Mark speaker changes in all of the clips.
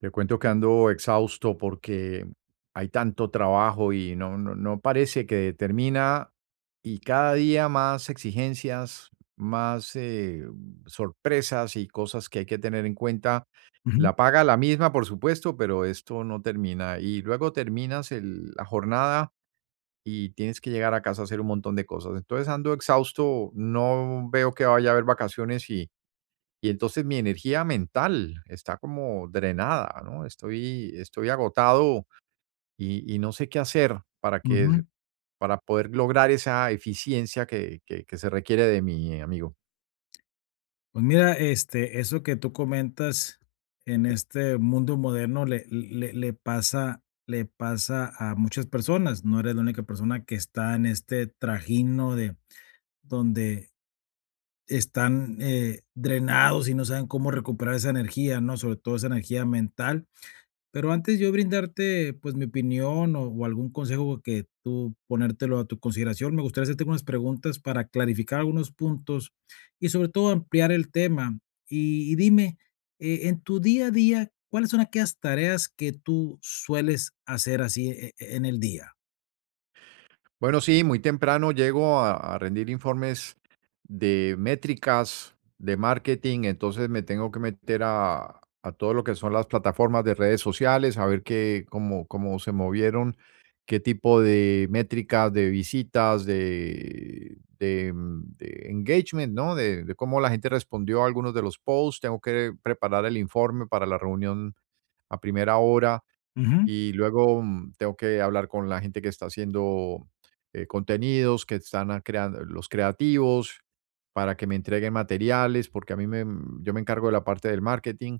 Speaker 1: Te cuento que ando exhausto porque hay tanto trabajo y no, no, no parece que termina y cada día más exigencias, más sorpresas y cosas que hay que tener en cuenta.
Speaker 2: Ujú,
Speaker 1: La paga la misma, por supuesto, pero esto no termina. Y luego terminas la jornada y tienes que llegar a casa a hacer un montón de cosas. Entonces ando exhausto, no veo que vaya a haber vacaciones y entonces mi energía mental está como drenada, ¿no? Estoy agotado y no sé qué hacer para
Speaker 2: ujú.
Speaker 1: que, para poder lograr esa eficiencia que se requiere de mi amigo.
Speaker 2: Pues mira, este, eso que tú comentas en este mundo moderno le pasa a muchas personas. No eres la única persona que está en este trajino de donde están drenados y no saben cómo recuperar esa energía, ¿no? Sobre todo esa energía mental. Pero antes yo brindarte, pues, mi opinión o algún consejo que tú ponértelo a tu consideración, me gustaría hacerte unas preguntas para clarificar algunos puntos y, sobre todo, ampliar el tema. Y dime, en tu día a día, ¿cuáles son aquellas tareas que tú sueles hacer así en el día?
Speaker 1: Bueno, sí, muy temprano llego a rendir informes de métricas, de marketing. Entonces me tengo que meter a todo lo que son las plataformas de redes sociales, a ver qué, cómo, cómo se movieron, qué tipo de métricas, de visitas, de engagement, ¿no? De cómo la gente respondió a algunos de los posts. Tengo que preparar el informe para la reunión a primera hora
Speaker 2: Ujú.
Speaker 1: y luego, tengo que hablar con la gente que está haciendo, contenidos, que están a creando los creativos, para que me entreguen materiales, porque a mí me mm, yo me encargo de la parte del marketing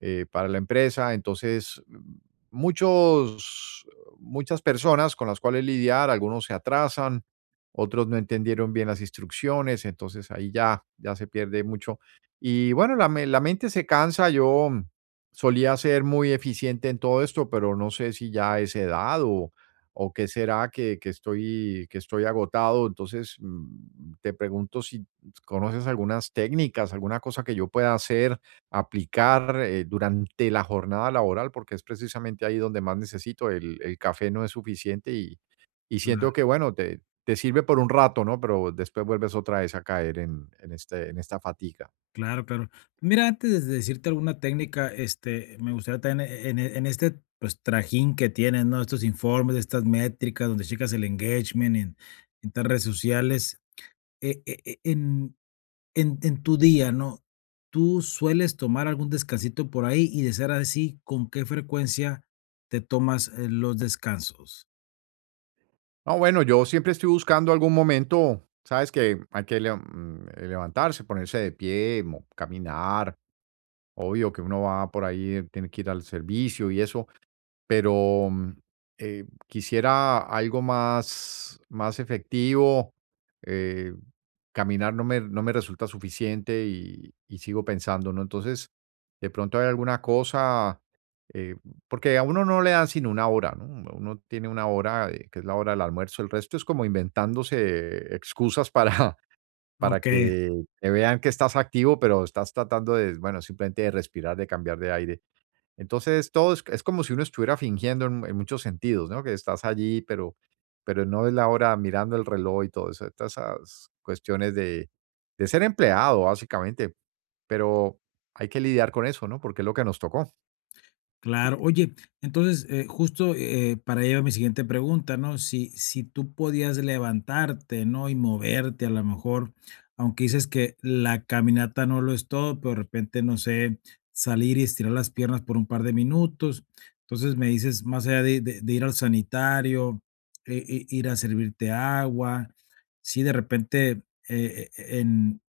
Speaker 1: para la empresa. Entonces, muchos, muchas personas con las cuales lidiar, algunos se atrasan, otros no entendieron bien las instrucciones, entonces ahí ya, ya se pierde mucho. Y bueno, la mente se cansa. Yo solía ser muy eficiente en todo esto, pero no sé si ya es edad o qué será que, que estoy agotado. Entonces, te pregunto si conoces algunas técnicas, alguna cosa que yo pueda hacer aplicar, durante la jornada laboral, porque es precisamente ahí donde más necesito. El café no es suficiente y siento que, bueno, te sirve por un rato, ¿no? Pero después vuelves otra vez a caer en en esta fatiga.
Speaker 2: Claro, claro. Mira, antes de decirte alguna técnica, este, me gustaría también en este pues trajín que tienes, ¿no? Estos informes, estas métricas donde checas el engagement en estas redes sociales, e- e- e- en, en tu día, ¿no? ¿Tú sueles tomar algún descansito por ahí? Y de ser así, ¿con qué frecuencia te tomas los descansos?
Speaker 1: No, bueno, yo siempre estoy buscando algún momento, ¿sabes? Que hay que levantarse, ponerse de pie, mo caminar. Obvio que uno va por ahí, tiene que ir al servicio y eso, pero quisiera algo más, más efectivo. eh, caminar no me resulta suficiente y sigo pensando, ¿no? Entonces, de pronto hay alguna cosa, eh, porque a uno no le dan sino una hora, ¿no? Uno tiene una hora, que es la hora del almuerzo, el resto es como inventándose excusas para, para
Speaker 2: Ok.
Speaker 1: que te vean que estás activo, pero estás tratando de, bueno, simplemente de respirar, de cambiar de aire. Entonces, todo es como si uno estuviera fingiendo en muchos sentidos, ¿no? Que estás allí, pero no es la hora, mirando el reloj y todo eso. Todas esas cuestiones de ser empleado, básicamente, pero hay que lidiar con eso, ¿no? Porque es lo que nos tocó.
Speaker 2: Claro. Oye, entonces, justo, para ello mi siguiente pregunta, ¿no? Si tú podías levantarte, ¿no? Y moverte, a lo mejor, aunque dices que la caminata no lo es todo, pero de repente, no sé, salir y estirar las piernas por un par de minutos. Entonces, me dices, más allá de ir al sanitario, i i ir a servirte agua, sí, de repente, e en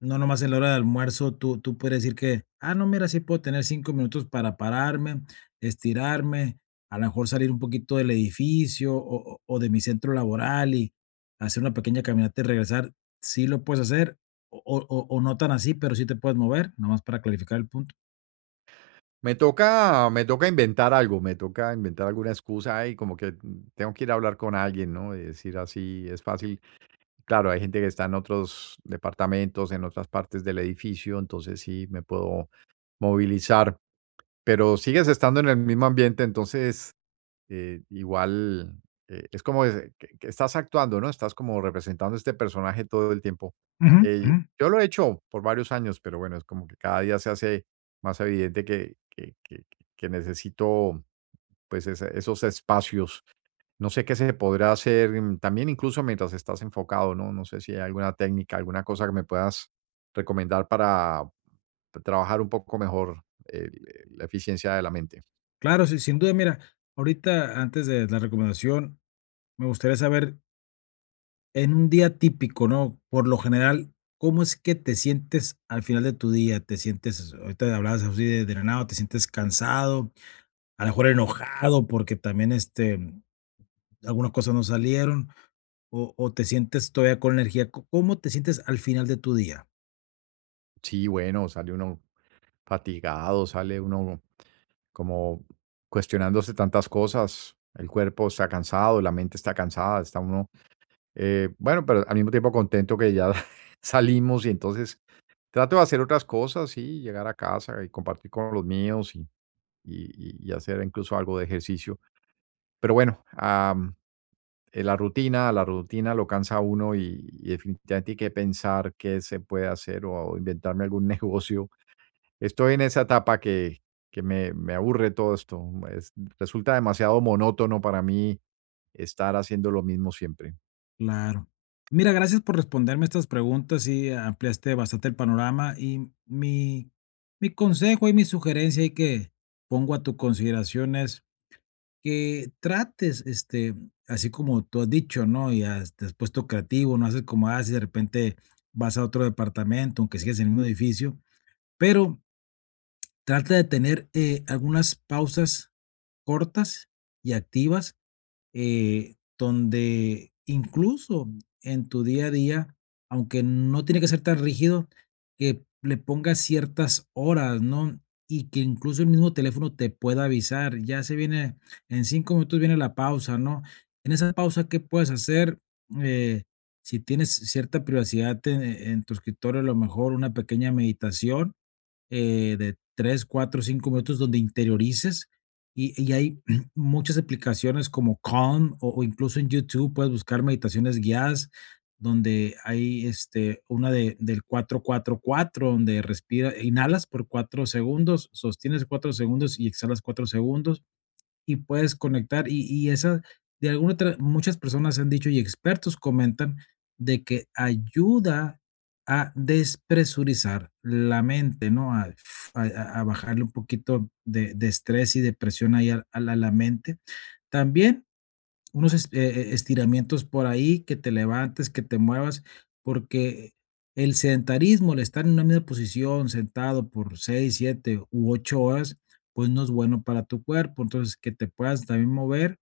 Speaker 2: no nomás en la hora de almuerzo, tú puedes decir que: "Ah, no, mira, sí puedo tener 5 minutos para pararme, estirarme, a lo mejor salir un poquito del edificio o de mi centro laboral y hacer una pequeña caminata y regresar". ¿Sí lo puedes hacer o no tan así, pero sí te puedes mover? Nomás para clarificar el punto.
Speaker 1: Me toca inventar algo, me toca inventar alguna excusa, y como que tengo que ir a hablar con alguien, ¿no? Y decir así es fácil. Claro, hay gente que está en otros departamentos, en otras partes del edificio, entonces sí me puedo movilizar. Pero sigues estando en el mismo ambiente. Entonces, igual, es como ese que estás actuando, ¿no? Estás como representando este personaje todo el tiempo.
Speaker 2: Ujú,
Speaker 1: Eh,
Speaker 2: ujú.
Speaker 1: yo lo he hecho por varios años, pero bueno, es como que cada día se hace más evidente que necesito, pues, esa esos espacios. No sé qué se podrá hacer, también incluso mientras estás enfocado, ¿no? No sé si hay alguna técnica, alguna cosa que me puedas recomendar para trabajar un poco mejor la eficiencia de la mente.
Speaker 2: Claro, sí, sin duda. Mira, ahorita, antes de la recomendación, me gustaría saber. En un día típico, ¿no? Por lo general, ¿cómo es que te sientes al final de tu día? ¿Te sientes, ahorita hablabas así de drenado, te sientes cansado, a lo mejor enojado porque también este, algunas cosas no salieron, o te sientes todavía con energía? ¿Cómo te sientes al final de tu día?
Speaker 1: Sí, bueno, sale uno fatigado, sale uno como cuestionándose tantas cosas. El cuerpo está cansado, la mente está cansada, está uno, bueno, pero al mismo tiempo contento que ya salimos. Y entonces trato de hacer otras cosas, sí, llegar a casa y compartir con los míos y y hacer incluso algo de ejercicio. Pero bueno, la rutina lo cansa a uno, y definitivamente hay que pensar qué se puede hacer o inventarme algún negocio. Estoy en esa etapa que me aburre todo esto, es resulta demasiado monótono para mí estar haciendo lo mismo siempre.
Speaker 2: Claro. Mira, gracias por responderme estas preguntas y ampliaste bastante el panorama y mi consejo y mi sugerencia y que pongo a tu consideración es que trates, este, así como tú has dicho, ¿no? Y has, te has puesto creativo, no haces como haces, de repente vas a otro departamento, aunque sigas en el mismo edificio, pero trata de tener algunas pausas cortas y activas donde incluso en tu día a día, aunque no tiene que ser tan rígido, que le pongas ciertas horas, ¿no? Y que incluso el mismo teléfono te pueda avisar, ya se viene, en 5 minutos viene la pausa, ¿no? En esa pausa, ¿qué puedes hacer? Eh, si tienes cierta privacidad en tu escritorio, a lo mejor una pequeña meditación de 3, 4, 5 minutos donde interiorices. Y hay muchas aplicaciones como Calm o incluso en YouTube puedes buscar meditaciones guiadas donde hay este, del 4-4-4 donde respira, inhalas por 4 segundos, sostienes 4 segundos y exhalas 4 segundos y puedes conectar. Y esa, de alguna otra muchas personas han dicho, y expertos comentan, de que ayuda a despresurizar la mente, ¿no? A bajarle un poquito de estrés y depresión presión ahí a la mente. También unos es estiramientos por ahí, que te levantes, que te muevas, porque el sedentarismo, el estar en una misma posición, sentado por 6, 7 u 8 horas, pues, no es bueno para tu cuerpo. Entonces, que te puedas también mover,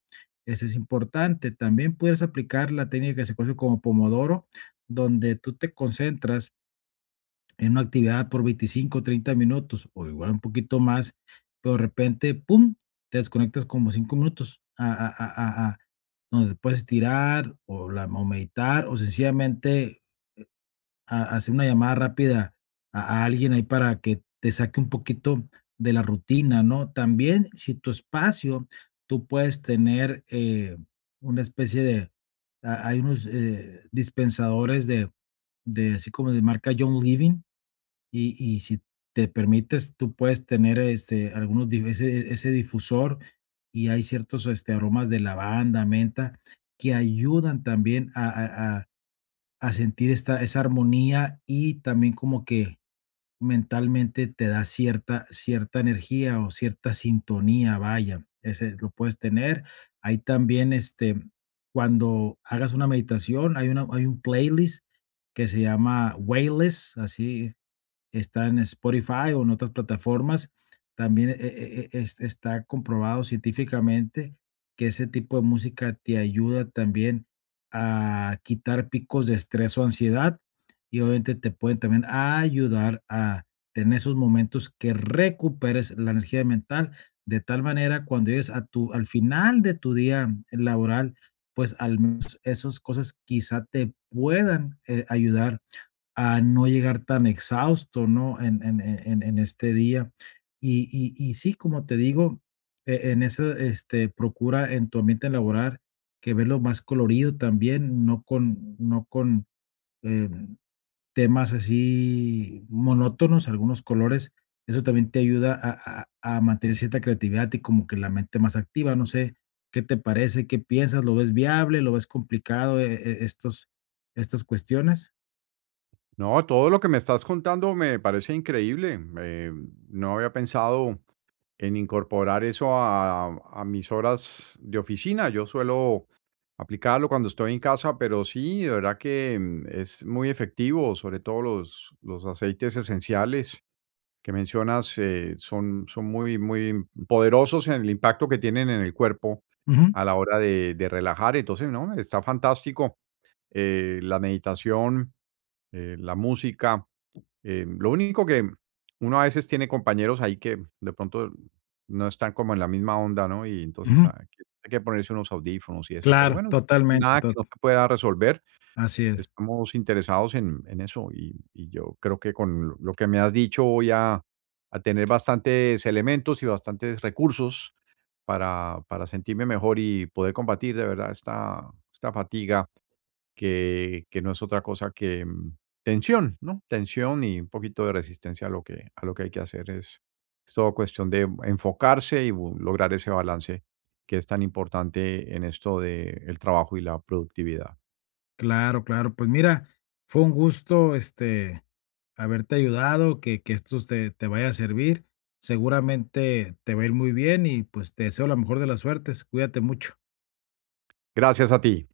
Speaker 2: eso es importante. También puedes aplicar la técnica que se conoce como pomodoro, donde tú te concentras en una actividad por 25, 30 minutos o igual un poquito más, pero de repente, pum, te desconectas como 5 minutos a donde te puedes estirar o la o meditar o sencillamente ha hacer una llamada rápida a alguien ahí para que te saque un poquito de la rutina, ¿no? También, si tu espacio, tú puedes tener, una especie de ha hay unos, dispensadores de así como de marca John Living, y si te permites, tú puedes tener, este, algunos di ese ese difusor, y hay ciertos, este, aromas de lavanda, menta, que ayudan también a sentir esta esa armonía, y también como que mentalmente te da cierta energía, o cierta sintonía, vaya, ese lo puedes tener. Hay también, este, cuando hagas una meditación, hay un playlist que se llama Waylist, así. Está en Spotify o en otras plataformas. También, es está comprobado científicamente que ese tipo de música te ayuda también a quitar picos de estrés o ansiedad, y obviamente te pueden también ayudar a tener esos momentos que recuperes la energía mental, de tal manera cuando llegues a tu al final de tu día laboral, pues, al menos esas cosas quizá te puedan, ayudar a no llegar tan exhausto, ¿no? En este día. Y sí, como te digo, en eso, este, procura en tu ambiente laboral que verlo más colorido también, no con em, temas así monótonos, algunos colores. Eso también te ayuda a mantener cierta creatividad y como que la mente más activa, no sé, ¿qué te parece? ¿Qué piensas? ¿Lo ves viable? ¿Lo ves complicado, e e estos estas cuestiones?
Speaker 1: No, todo lo que me estás contando me parece increíble. No había pensado en incorporar eso a mis horas de oficina. Yo suelo aplicarlo cuando estoy en casa, pero sí, de verdad que es muy efectivo, sobre todo los aceites esenciales que mencionas son, son muy, muy poderosos en el impacto que tienen en el cuerpo
Speaker 2: Ujú,
Speaker 1: a la hora de relajar. Entonces, no, está fantástico. La meditación, la música, lo único que uno a veces tiene compañeros ahí que de pronto no están como en la misma onda, ¿no? Y entonces,
Speaker 2: ujú.
Speaker 1: ah, que hay que ponerse unos audífonos y eso, pero
Speaker 2: Claro,
Speaker 1: bueno,
Speaker 2: totalmente,
Speaker 1: nada que
Speaker 2: tot
Speaker 1: no se pueda resolver.
Speaker 2: así es.
Speaker 1: Estamos interesados en eso, y yo creo que con lo que me has dicho voy a tener bastantes elementos y bastantes recursos para sentirme mejor y poder combatir de verdad esta, esta fatiga, que no es otra cosa que tensión, ¿no? Tensión y un poquito de resistencia a lo que hay que hacer. Es todo cuestión de enfocarse y lograr ese balance que es tan importante en esto del trabajo y la productividad.
Speaker 2: Claro, claro. Pues mira, fue un gusto, este, haberte ayudado, que esto te vaya a servir. Seguramente te va a ir muy bien y, pues, te deseo la mejor de las suertes. Cuídate mucho.
Speaker 1: Gracias a ti.